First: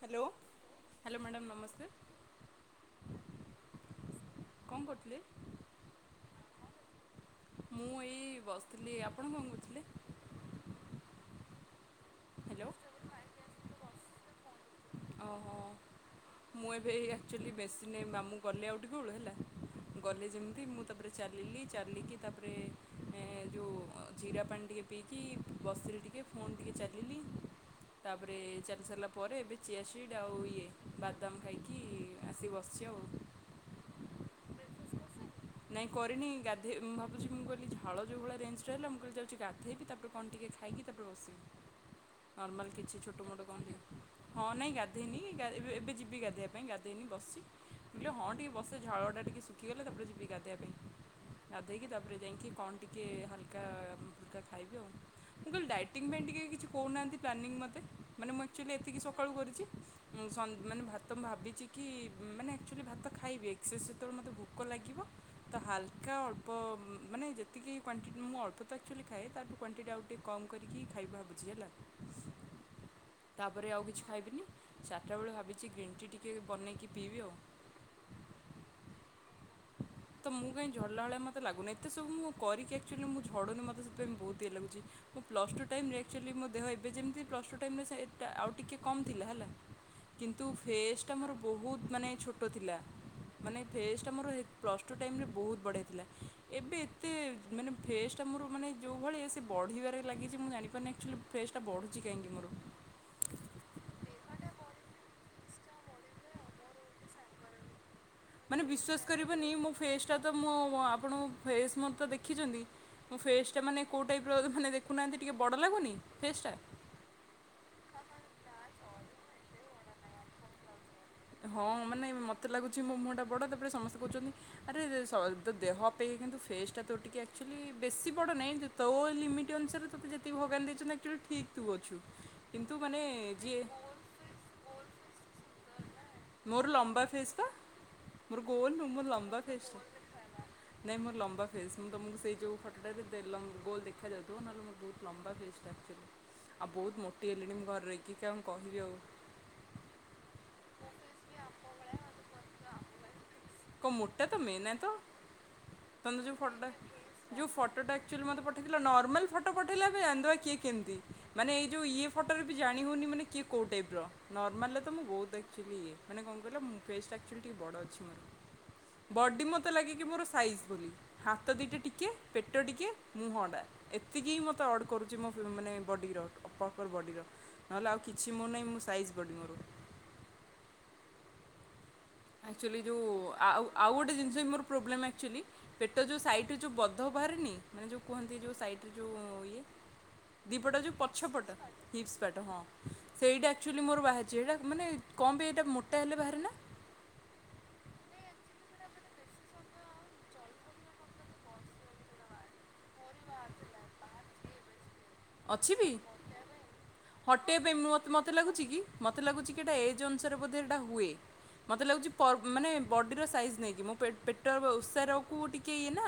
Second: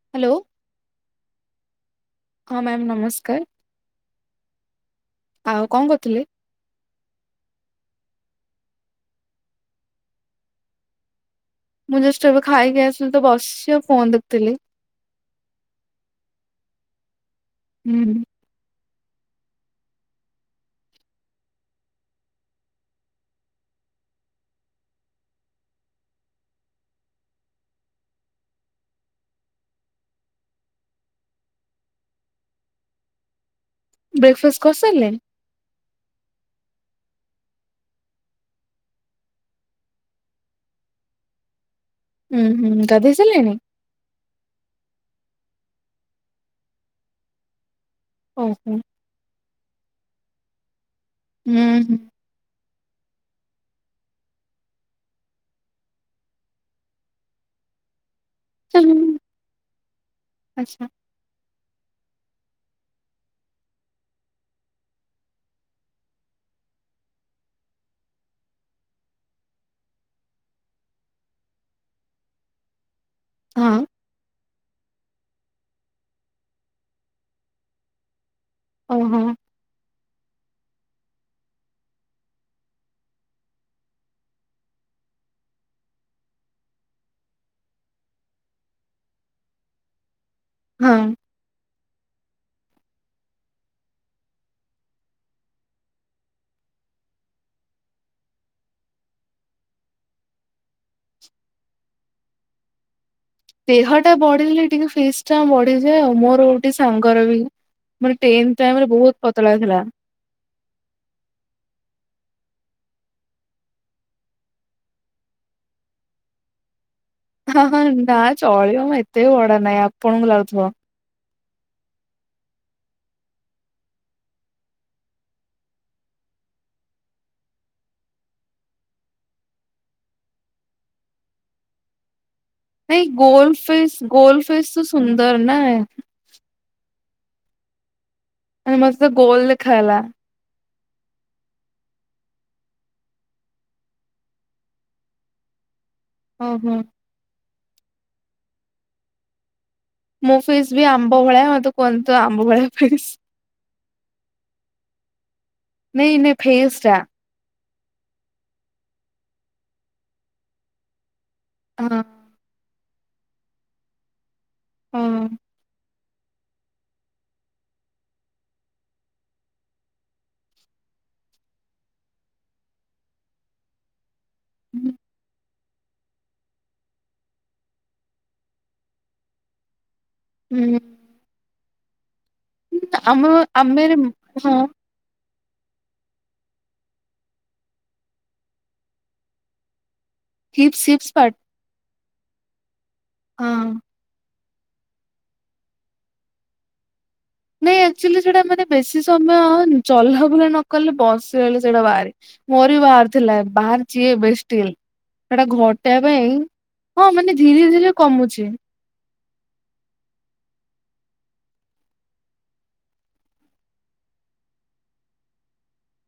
Hello hello madam ନମସ୍କାର। ହଁ ma'am ନମସ୍କାର କଣ କରୁଥିଲେ ଆଉ କଣ କରୁଥିଲେ? ମୁଁ ଏଇ ବସିଥିଲି ଆପଣ କଣ କରୁଥିଲେ? ମୁଁ ଜଷ୍ଟ ଏବେ ହ୍ୟାଲୋ ଖାଇକି ଆସିଲି ତ ବସିବା ଫୋନ ଦେଖିଥିଲି। ଓହୋ ମୁଁ ଏବେ ଏଆ ଲି ବେଶ ହୁଁ ନ ହୁଁ ମାମଁ ଗଲେ ଆଉ ହେ ଗ ଯେମ ମୁ ତାପରେ ଚାଲିଲ ଜିରା ପାଣି ଟିକେ ପିଇକି ବସ ଟିକେ ଫୋନ୍ ଟିକ ଚାଲିଲ ତାପରେ ଚାଲେଇଲି ପରେ ଚିଆ ସିଟ୍ ଆଉ ଇଏ ବାଦାମ ଖାଇକି ଆସିକି ବସିଛି ଆଉ। ବ୍ରେକଫାଷ୍ଟ କରିସାରିଲେଣି। ନାଇଁ କରିନି ଗାଧେଇ ମୁଁ ଭାବୁଛି ମୁଁ କହିଲି ଝାଳ ଯେଉଁ ଭଳି ରେଞ୍ଜଟରେ ହେଲା ମୁଁ କହିଲି ଯାଉଛି ଗାଧୋଇବି ତାପରେ କଣ ଟିକିଏ ଖାଇକି ତାପରେ ବସିବି। ହୁଁ ନାର୍ମଲ୍ ହୁଁ କିଛି ଗାଧେଇ ଛୋଟ ମୋଟ ସାରିଲେଣି କଣ ଦଅ ହଁ ନାଇଁ ଗାଧୋଇନି ଏବେ ଯିବି ଗାଧୋଇବା ପାଇଁ ଗାଧୋଇନି ବସି। ବ ହଁ ଟିକେ ବସେ ଓହୋ ଝଳ ଟା ଟିକେ ଶୁଖଗଲେ ତାପରେ ଯିବି ଗାଧେଇବା ପାଇଁ। ହୁଁ ଗାଧେଇକିି ହୁଁ ତାପରେ ଯାଇକି କଣ ଟିକି ହାଲକା ଫୁଲକା ଖାଇବି ଆଉ ମୁଁ କହିଲି ଡାଇଟିଙ୍ଗ ପାଇଁ ଟିକେ କିଛି କହୁନାହାଁନ୍ତି ପ୍ଲାନିଂ ମୋତେ। ମାନେ ମୁଁ ଅକ୍ଚୁଆଲି ଏତିକି ସକାଳୁ କରିୁଛି ଉଁ ସ ମାନେ ଆଚ୍ଛା ଭା ମୁଁ ଭାବିଛି କି ମାନେ ଆକ୍ଚୁଆଲି ଭାତ ଖାଇବେ ଏକ୍ସସେସ୍ ସେତେବେଳେ ମୋତେ ଭୋକ ଲାଗିବ ତ ହାଲକା ଅଳ୍ପ ମାନେ ଯେତିକି କ୍ୱଣ୍ଟିଟି ମୁଁ ଅଳ୍ପ ତ ଆକ୍ଚୁଆଲି ଖାଏ ତାଠୁ କ୍ଵାଣ୍ଟିଟି ଆଉ ଟିକେ କମ୍ କରିକି ଖାଇ ଭାବୁଛି ହେଲା। ତାପରେ ହଁ ଆଉ କିଛି ଖାଇବିନି। ଚାରିଟା ବେଳେ ଭାବିଛି ଗ୍ରୀନ୍ ଟି ଟିକେ ବନେଇକି ପିଇବି ଆଉ। ଓ ହୋ। ତ ମୁଁ କାହିଁ ଝଡ଼ିଲା ଭଳିଆ ମୋତେ ଲାଗୁନି ଏତ ସବୁ ମୁଁ କରିକି ଆକ୍ଚୁଆଲି ମୁଁ ଝଡ଼ୁନି ମତ ସେପାଇଁ ବହୁତ ଇଏ ଲୁଛି ମୁ ପଲସ୍ ଟୁ ଟାଇମ୍ରରେ ଆକ୍ଚୁଆଲି ମୋ ଦେହ ଏବେ ଯେମିତି ପ୍ଲସ୍ ଟୁ ଟାଇମ୍ ସେ ଆଉ ଟିକେ କମ୍ ଥିଲା ହେଲା। କିନ୍ତୁ ଫେସ୍ଟା ହଁ ମୋର ବହୁତ ମାନେ ଛୋଟ ଥିଲା ମାନେ ଫେସ୍ଟା ମୋର ପ୍ଲସ ଟୁ ଟାଇମ୍ ରେ ବହୁତ ବଢ଼ିଆ ଥିଲା। ଏବେ ଏତେ ମାନେ ଫେସ୍ଟା ମୋର ମାନେ ଯେଉଁ ଭଳି ସେ ବଢ଼ିବାରେ ଲାଗିଛି ମୁଁ ଜାଣିିବି ମନେ ଆକଚୁଆଲି ଫେସା ଟା ବଢ଼ୁଛି କାଇଁକି ମୋର? ଦେହ ଟା ବଢ଼ିଲେ ଟିକେ ଫେସ୍ ଟା ବଢ଼ିଯାଏ ଆଉ। ମୋର ଗୋଟେ ସାଙ୍ଗର ବି ଟେନ୍ଥ ମାନେ ଟାଇମରେ ବିଶ୍ଵାସ ବହୁତ କରିବନି ପତଳା ମୋ ଥିଲା ଫେସ୍ ଟା ତ ମୋ ମ ଆପଣଙ୍କ ଫେସ୍ ମତ ଦେଖ୍ ଖିଛନ୍ତି ମୋ ଫେସ୍ ଟା ମାନେ କୋଉ ଟାଇପ୍ ର ମାନେ ଦେଖୁନାହାନ୍ତି ଟିକେ ବଡ଼ ଲାଗୁନି ଫେସ୍ ଟା। ହଁ ହଁ ନା ଚଳିବ ମ ଏତେ ବି ବଡ ନାଇଁ ଆପଣଙ୍କୁ ଲାଗୁଥିବ। ହଁ ମାନେ ମୋତେ ଲାଗୁଚି ମୋ ମୁହଁ ଟା ବଡ ତାପରେ ସମସ୍ତେ କୋହୁଚନ୍ତି ଆରେ ଆରେ ସଲ୍ ତୋ ଦେହ ଅପେକ୍ଷା କିନ୍ତୁ ଫେସ୍ ଟା ତୋ ଟିକେ ଆକ୍ଚୁଆଲି ବେଶୀ ବଡ ନାଇଁ ତୋ ଲିମିଟ୍ ଅନୁସାରେ ତତେ ଯେତିକି ଭଗବାନ୍ ଦେଇଛନ୍ତି ଆକ୍ଚୁଆଲି ଠିକ୍ ତୁ ଅଛୁ। କିନ୍ତୁ ମାନେ ନାଇଁ ଗୋଲ୍ ଯିଏ ଫେସ୍ ଗୋଲ୍ ଫେସ୍ ତ ସୁନ୍ଦର ନା। ମୋର ଲମ୍ବା ଫେସ୍ ପା। ମୋର ଗୋଲ ଆରେ ନୁହଁ, ମତେ ମୋର ତ ଲମ୍ବା ଗୋଲ ଫେସ୍ଟା ଦେଖାହେଲା। ନାଇଁ ମୋର ଲମ୍ବା ଫେସ୍। ମୁଁ ତମକୁ ସେଇ ଯୋଉ ଫଟୋଟା ଦେ ଲମ୍ ଗୋଲ ଦେଖାଯାଉଥିବ ନହେଲେ ମୋରୋ ବହୁତ ଲମ୍ବା ଫେସ୍ ଟା। ଆଉ ଓହୋ ବୋହୁତ ମୋଟି ହେଲେଣି ମୁଁ। ଘରେ ରହିକି କିଅନ୍ କହିବି ଆଉ? ମୋ ଫ୍ ଫେସ୍ ବି ଆମ୍ବ ଭଳିଆ ହଁ ତ କୁହନ୍ତି ତ ଆମ୍ବ ଭଳିଆ ଫେସ୍। କଣ ମୋଟା ତମେ ନା ତ ନାଇ ନାଇ ଫେସ୍ ଟା। ଟଟା ଆକ୍ଚୁଆଲି ମତେ ପଠେଇଥିଲ ନର୍ମାଲ ଫଟୋ ପଠେଇଲେ ଆମେ ଜାଣିଦବା କିଏ କେମିତି? ମାନେ ଏଇ ଯୋଉ ହଁ ଇଏ ଫଟରେ ବି ଜାଣି ଣି ହୋଉନି ମାନେ କିଏ କୋଉ ଟାଇପ୍ ର। ନର୍ମାଲରେ ତ ମୁଁ ହଁ ବୋହୁତ୍ ଦେଖ୍ ଇଏ ମାନେ କନ୍ କହିଲ ଫେସ୍ ଟା ଅକ୍ଚୋଲି ଟିକେ ବଡ଼ ଅଛି ମୋରୋ। ବଡି ମତେ ଲାଗେ କି ମୋରୋ ସାଇଜ ବୋଲି ହାତ ଦିଟା ଟିକେ ପେଟ ଟିକେ ମୁହଁ ଟା ଏତ୍ ଏତିକି ହିଁ ମତେ ଅଡ୍ କରୁଚି ମୋ ଫି ମାନେ ବଡ଼ିର ପ୍ରପର୍ ବଡ଼ିର ନହେଲେ ଆଉ କିଛି ମୋରୋ ନାହିଁ ମୁଁ ସାଇଜ୍ ବଡ଼ି ମୋରୋ। ହୁଁ। ଆକ୍ଚୁଆଲି ଯୋଉ ଆଉ ଆମେ ଆଉ ଗୋଟେ ଜିନିଷ ବି ହଁ ମୋରୋ ପ୍ରୋବ୍ଲେମ୍ ଆକ୍ଚୁଆଲି। ପେଟ ଯୋଉ ସାଇଟରେ ଯୋଉ ବଧ ବାହାରେନି। ମାନେ ଯୋଉ କୁହନ୍ତି ଯୋଉ ସାଇଟରେ ଯୋଉ ଇଏ। ଦିପଟ ହିପ୍ସ ଯୋଉ ହିପ୍ସ ପଛ ପାର୍ଟ ପଟ। ହିପ୍ସ ପାଟ୍ ହଁ। ସେଇଟା ହଁ। ଆକ୍ଚୁଆଲି ମୋରୋ ବାହାରି ଯେ ହେଟା ମାନେ କଣପି ଏଇଟା ମୋଟା ହେଲେ ବାହାରେ ନା। ଇଁ ଅକ୍ଚୁଆଲି ସେଟା ମାନେ ବେଶୀ ସମୟ ଚଲାବୁଲା ନକଲେ ବସିରହିଲେ ସେଡ଼ା ବାରେ। ମୋରୋ ବି ବାହାରି ଥିଲା ବାହାରିଚି ଏବେ ଷ୍ଟିଲ୍। ସେଟା ଅଛି ବି ଘଟେଇବା ପାଇଁ ହଁ ମାନେ ଧୀରେ ଘଟେଇବା ପାଇଁ ଧୀରେ ମତ୍ ମତେ କମୁଛି ଲାଗୁଚି କି ମତେ ଲାଗୁଚି କି ଏଟା ଏଜ୍ ଅନୁସାରେ ବୋଧେ ଏଟା ହୁଏ। ମତେ ଲାଗୁଚି ପର୍ ମାନେ ବଡ଼ିର ସାଇଜ୍ ନେଇକି ମୋ ପେଟ୍ ପେଟ ଓସାରକୁ ଟିକେ ଇଏ ନା।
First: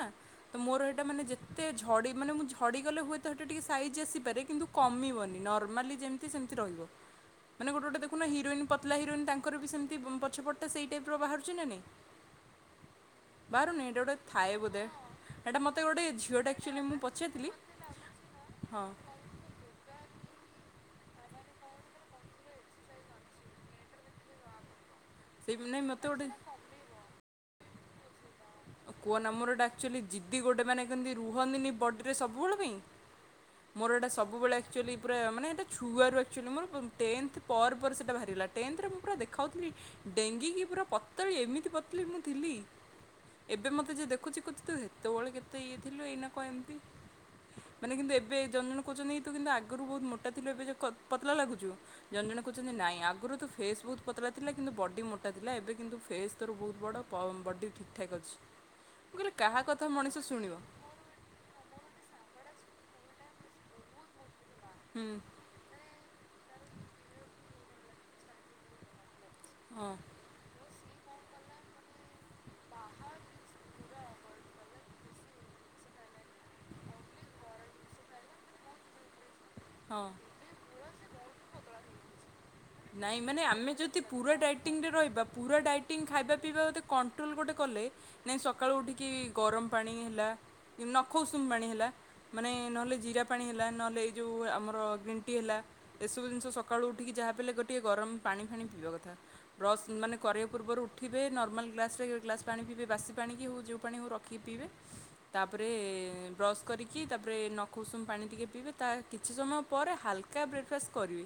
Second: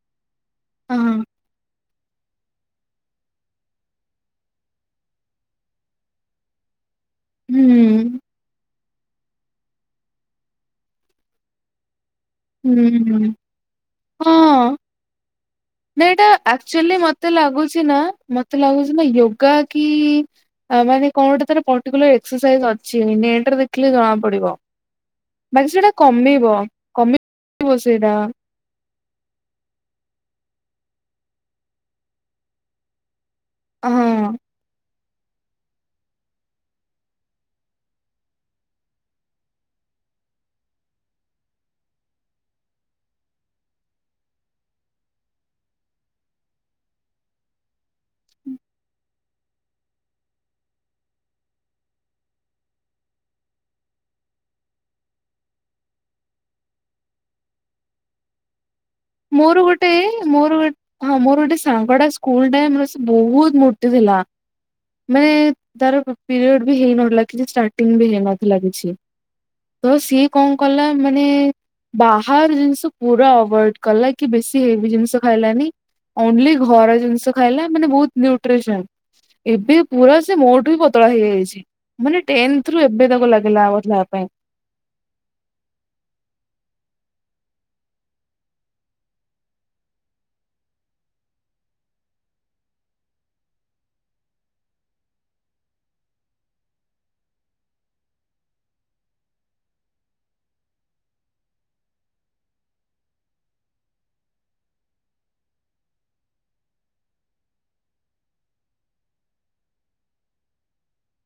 ତ ମୋରୋ ହଁ ଏଇଟା ମାନେ ଯେତେ ଝଡ଼ି ମାନେ ମୁଁ ଝ ଝଡ଼ିଗଲେ ହୁଏତ ହେଟା ଟିକେ ସ୍ ସାଇଜ୍ ଆସିପାରେ କିନ୍ତୁ କମିବନି ନର୍ମାଲି ଯେମିତି ସେମିତି ରହିବ। ମାନେ ଗୋଟେ ଗୋଟେ ହୁଁ। ଦେଖୁନ ହିରୋଇନ୍ ପତଲା ହିରୋଇନ୍ ତାଙ୍କର ବି ସେମିତି ପଛପଟଟା ସେଇ ଟାଇପ୍ ର ବାହାରୁଚି ନା ନାଇଁ। ହୁଁ ହଁ ବାହାରୁନି ଏଇଟା ଗୋଟେ ଥାଏ ହଁ ବୋଧେ। ଏଇଟା ମୋତେ ଗୋଟେ ନା ଏଇଟା ଝିଅଟା ଆକ୍ ଆକ୍ଚୁଆଲି ଚୁଲି ମୁଁ ମତେ ପଚାରିଥିଲି ଲାଗୁଛି ନା ମତେ ହଁ ଲାଗୁଚି ନା ଯୋଗା କି ଆ ମାନେ କଣ ଗୋଟେ ତାର ପର୍ଟିକୁଲାର୍ ଏକସସାଇଜ ଅଛି ନେଟ୍ ରେ ଦେଖଲେ ଜଣା ପଡିବ। ସେଇ ବାକି ନାଇଁ ସେଟା ମୋତେ ଗୋଟେ କମେଇବ କମେଇ ବସେଇଟା କୁଅ ନାମରଟା ଆକ୍ଚୁଲି ଜିଦି ଗୋଟେ ମାନେ କେମ୍ତି ରୁହନ୍ତିନି ବଡିରେ ସବୁବେଳେ ପାଇଁ ମୋର ଏଇଟା ହଁ। ସବୁବେଳେ ଆକ୍ଚୁଆଲି ପୁରା ମାନେ ଏଇଟା ଛୁଆରୁ ଆକ୍ଚୁଆଲି ମୋର ଟେନ୍ଥ ପରେ ପରେ ସେଇଟା ବାହାରିଲା ଟେନ୍ଥରେ ମୁଁ ପୁରା ଦେଖାଉଥିଲି ଡେଙ୍ଗୀ ହେଇକି ପୁରା ପତଳି ଏମିତି ପତଲି ମୁଁ ଥିଲି। ଏବେ ମତେ ଯ ଦେଖୁଚି କହୁ ତୁ ସେତେବେଳେ କେତେ ଇଏ ଥିଲୁ ଏଇନା କଣ ଏମିତି ମାନେ କିନ୍ତୁ ଏବେ ଜଣେ ଜଣ କହୁଚନ୍ତି କି ତୁ କିନ୍ତୁ ଆଗରୁ ବହୁତ ମୋଟା ଥିଲୁ ଏବେ ଯେ ପତଲା ଲାଗୁଚୁ ଜନେ ଜଣେ କହୁଛନ୍ତି ନାଇଁ ଆଗରୁ ତୋ ଫେସ୍ ବହୁତ ପତଲା ଥିଲା କିନ୍ତୁ ବଡି ମୋଟା ଥିଲା ଏବେ କିନ୍ତୁ ଫେସ୍ ତୋର ବହୁତ ବଡ ପ ବଡି ଠିକ ଠିକ୍ ଅଛି। ମୋର ଗୋଟେ ମଣିଷ ମୋର ଶୁଣିବ ଗୋ ହଁ ମୋର ଗୋଟେ ସାଙ୍ଗଡା ସ୍କୁଲ ରେ ବହୁତ ମୋଟି ଥିଲା। ହୁଁ ମାନେ ତାର ପିରିଅଡ଼ ବି ହେଇ ନଥିଲା। କିଛି ଷ୍ଟାର୍ଟିଂ ବି ହେଇନଥିଲା କିଛି। ହଁ ତ ସିଏ କଣ କଲା ମାନେ ବାହାର ଜିନିଷ ପୁରା ଅଭଏଡ୍ କଲା କି ବେଶୀ ହେବି ଜିନିଷ ଖାଇଲାନି ଓନ୍ଲି ଘର ଜିନିଷ ଖାଇଲା ମାନେ ବହୁତ ନ୍ୟୁଟ୍ରିସନ୍ ଏବେ ହଁ ପୁରା ସେ ମୋଠୁ ବି ପତଳା ହେଇଯାଇ ସେ ମାନେ ଟେନ୍ଥ ରୁ ଏବେ ନାଇଁ ତାକୁ ମାନେ ଲାଗିଲା ଆମେ ପତଳା ଯଦି ହେବା ପାଇଁ। ପୁରା ଡାଇଟିଂରେ ରହିବା ପୁରା ଡାଇଟିଂ ଖାଇବା ପିଇବା ଟା କନ୍ କଣ୍ଟ୍ରୋଲ ଗୋଟେ କଲେ ନାଇଁ ସକାଳୁ ଉଠିକି ଗରମ ପାଣି ହେଲା, କି ନଖ ଉସୁମ ପାଣି ହେଲା ମାନେ ନହେଲେ ଜିରା ପାଣି ହେଲା ନହେଲେ ଏଇ ଯଉଁ ଆମର ଗ୍ରୀନ୍ ଟି ହେଲା ଏସବୁ ଜିନିଷ ସକାଳୁ ଉଠିକି ଯାହା ବଲେ ଗୋଟିଏ ଗରମ ପାଣି ଫାଣି ପିଇବା କଥା ବ୍ରସ୍ ମାନେ କରିବା ପୂର୍ବରୁ ଉଠିବେ ନର୍ମାଲ୍ ଗ୍ଲାସ୍ରରେ ଗ ଗ୍ଲାସ୍ ପାଣି ପିଇବେ ବାସି ପାଣିକି ହେଉ ଯଉଁ ପାଣି ହେଉ ରଖିକି ପିଇବେ, ତାପରେ ବ୍ରସ୍ କରିକି ତାପରେ ନଖ ଉଷୁମ ପାଣି ଟିକେ ପିଇବେ, ତା କିଛି ସମୟ ପରେ ହାଲକା ବ୍ରେକ୍ଫାଷ୍ଟ କରିବେ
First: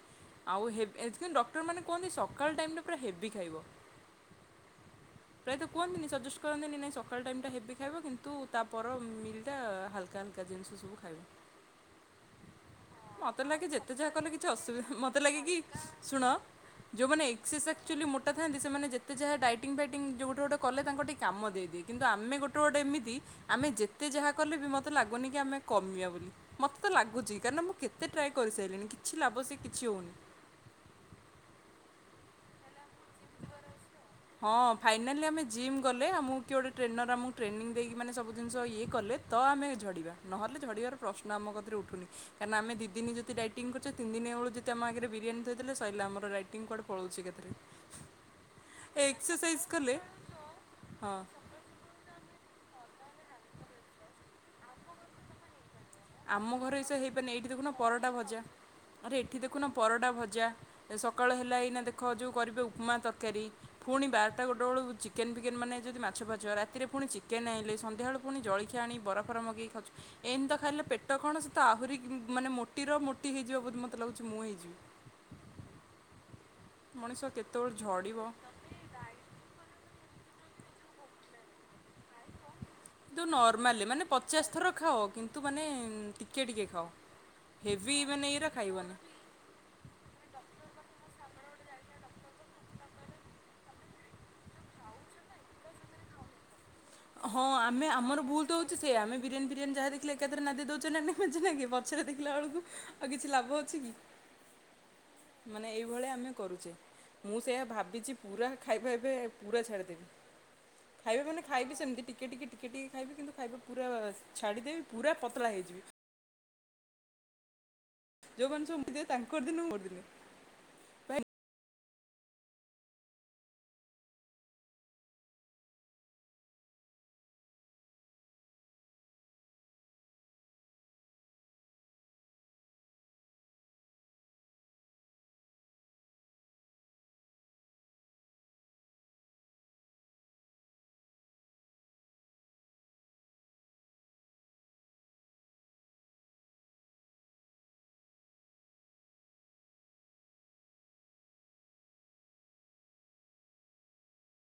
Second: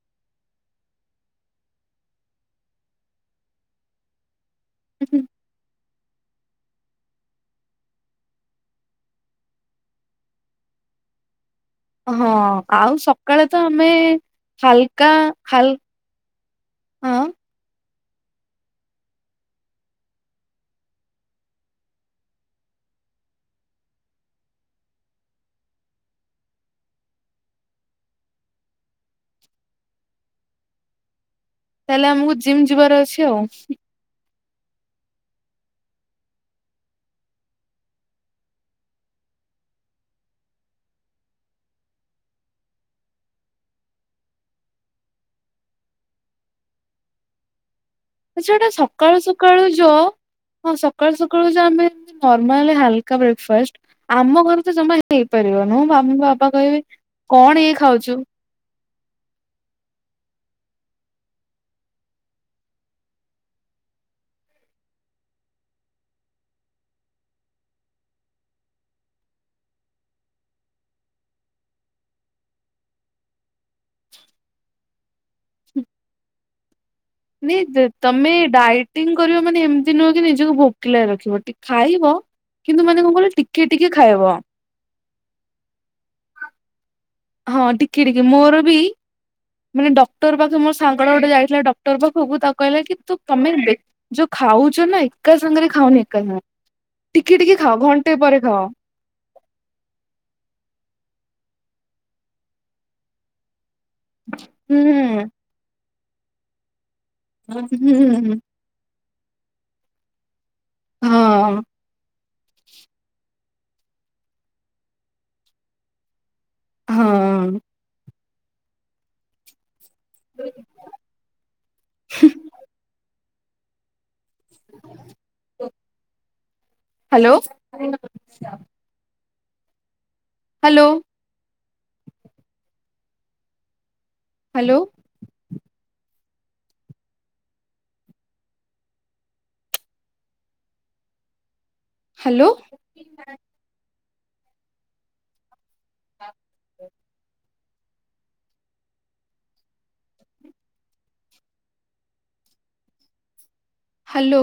ଆଉ ହେବ୍ ଏ କିନ୍ତୁ ଡକ୍ତରମାନେ କୁହନ୍ତି ସକାଳ ଟାଇମଟା ପୁରା ହେବି ଖାଇବ। ପ୍ରାୟତ କୁହନ୍ତିିନି ସଜେସ୍ କରନ୍ତିନି ନାଇଁ ସକାଳ ଟାଇମଟା ହେବି ଖାଇବ କିନ୍ତୁ ତାପର ମିଲ୍ଟା ହାଲକା ହାଲକା ଜିନିଷ ସବୁ ଖାଇବ। ହଁ ଆଉ ମୋତେ ସକାଳେ ତ ଲାଗେ ଆମେ ଯେତେ ଯାହା କଲେ କିଛି ଅସୁବିଧା ହାଲକା ମୋତେ ଲାଗେ କି ହାଲ୍ ଶୁଣ ଯୋଉମାନେ ଏକ୍ସିସ ଆକ୍ଚୁଆଲି ମୋଟା ଥାଆନ୍ତି ସେମାନେ ଯେତେ ଯାହା ଡାଇଟିଙ୍ଗ ଫାଇଟିଂ ଯଉଁ ଗୋଟ ଗୋଟେ କଲେ ତାଙ୍କର ଟିକିଏ କାମ ଦେଇଦିଏ କିନ୍ତୁ ଆମେ ଗୋଟେ ଗୋଟେ ଏମିତି ଆମେ ଯେତେ ଯାହା କଲେ ବି ମୋତେ ଲାଗୁନି କି ଆମେ କମିଆ ବୋଲି, ମୋତେ ତ ଲାଗୁଚି କାରଣ ମୁଁ କେତେ ଟ୍ରାଏ କରିସାରିଲିଣି କିଛି ଲାଭ ସେ କିଛି ହଉନି। ତାହେଲେ ଆମକୁ ଜିମ୍ ଯିବାର ଅଛି ଆଉ। ହଁ ଫାଇନାଲି ଆମେ ଜିମ୍ ଗଲେ ଆମକୁ କି ଗୋଟେ ଟ୍ରେନର ଆମକୁ ଟ୍ରେନିଂ ଦେଇକ ମାନେ ସବୁ ଜିନିଷ ଇଏ କଲେ ତ ଆମେ ଝଡ଼ିବା, ନହେଲେ ଝଡ଼ିବାର ପ୍ରଶ୍ନ ଆମ କତିରେ ଉଠୁନି କାରଣ ଆମେ ଦି ଦିନ ଯଦି ଡାଇଟିଂ କରୁଚେ ତିନି ଦିନ ବଳୁ ଯଦି ଆମ ଆଗରେ ବିରିୟାନୀ ଥୋଇ ଦେଲେ ସରଲା ଆମର ରାଇଟିଂ କୁଆଡ଼େ ପଳଉଚି ଏକା ଥରେ। ଆଛା ଏଟା ସ ସକାଳୁ ସକାଳୁ ଯ ହଁ ସକାଳୁ ସକାଳୁ ଯ ଆମେ [unintelligible] ମାନେ ହାଲକା ବ୍ରେକଫାଷ୍ଟ, ଆମ ଘର ତ ଜମା ଏ ହେଇପାରିବନି। ମମି ବାବା ଆମ ଘର କହିବେ ଏଇସା ହେଇପାରନି ଏଇଟି କଣ ଇଏ ଦେଖୁନ ପରଟା ଖାଉଛୁ। ଭଜା, ଆରେ ଏଇଠି ଦେଖୁନ ପରଟା ଭଜା। ସକାଳୁ ହେଲା ଏଇନା ଦେଖ ଯଉଁ କରିବେ ଉପମା ତରକାରୀ ଫୁଣି ବାରଟା ଗୋଟେ ବଳୁ ଚିକେନ ଫିକେନ୍ ମାନେ ଯଦି ମାଛ ଫାଛ ରାତିରେ ପୁଣି ଚିକେନ ଆଣିଲେ ସନ୍ଧ୍ୟାବେଳୁ ପୁଣି ଜଳଖିଆ ଆଣି ବରାଫରା ମଗେଇ ଖାଉଚୁ ଏମିତି ତ ଖାଇଲେ ପେଟ କଣ ସେ ତ ଆହୁରି କି ମାନେ ମୋଟିର ମୋଟି ହେଇଯିବ ବୋଧ ମୋତେ ଲାଗୁଚି ମୁଁ ହେଇଯିବି। ମଣିଷ ନେ କେତେବେଳେ ଯେ ଝଡ଼ିବ ତମେ ନାଇଁ ତମେ ଡାଇଟିଂ କର ମାନେ ଏମିତି ନୁହେଁ ନିଜକୁ ଭୋକିଲ ରଖିବ ଟିକ ଖାଇବ କିନ୍ତୁ ମାନେ କଣ କହିଲ ଟିକେ ନର୍ମାଲି ଟିକେ ମାନେ ଖାଇବ। ପଚାଶ ଥର ଖାଅ କିନ୍ତୁ ମାନେ ଟିକିଏ ଟିକିଏ ଖାଅ। ହଁ ହେଭି ଟିକେ ଟିକେ ମାନେ ଏଇରା ମୋର ବି ଖାଇବନି ମାନେ ଡକ୍ଟର ପାଖେ ମୋ ସାଙ୍ଗଟା ଗୋଟେ ଯାଇ ଲା ଡକ୍ଟର ପାଖକୁ ତାକୁ କଇଲା କି ତୁ ତମେ ଦେ ଯୋଉ ଖାଉଚ ନା ଏକା ସାଙ୍ଗରେ ଖାଉନି ଏକା ସାଙ୍ଗ ହଁ ଆମେ ଆମର ଭୁଲ ତ ହଉଚି ସେଇୟା, ଆମେ ବିରିୟାନୀ ଫିରିୟାନୀ ଯାହା ଦେଖିଲି ଏକାଥରେ ନାଦି ଦଉଛେ ନା ନା ବୁଝିଲେ କି ପଛରେ ଦେଖିଲା ବେଳକୁ ଆଉ କିଛି ଲାଭ ଅଛି କି? ହୁଁ। ହୁଁ ମାନେ ଏଉଁ ଭଳିଆ ଆମେ କରୁଚେ ମୁଁ ସେଇୟା ହୁଁ ଭାବିଚି ହୁଁ। ପୁରା ଖାଇବା ଏବେ ପୁରା ଛାଡି ଦେବି। ଖାଇବା ମାନେ ହଁ ଖାଇବି ସେମିତି ଟିକେ ଟିକେ ଟିକେ ଟିକେ ଖାଇବି କିନ୍ତୁ ଖାଇବ ପୁରା ଛାଡ଼ିଦେବି ପୁରା ପତଳା ହେଇଯିବି। ହଁ। ଯଉ ମାନେ ସବୁ ମତ ଦେବେ ତାଙ୍କର ଦିନ କୁ ମୋର ଦିନେ ଭାଇ ହୁଁ। Hello. Hello. Hello. Hello. [inaudible] Hello.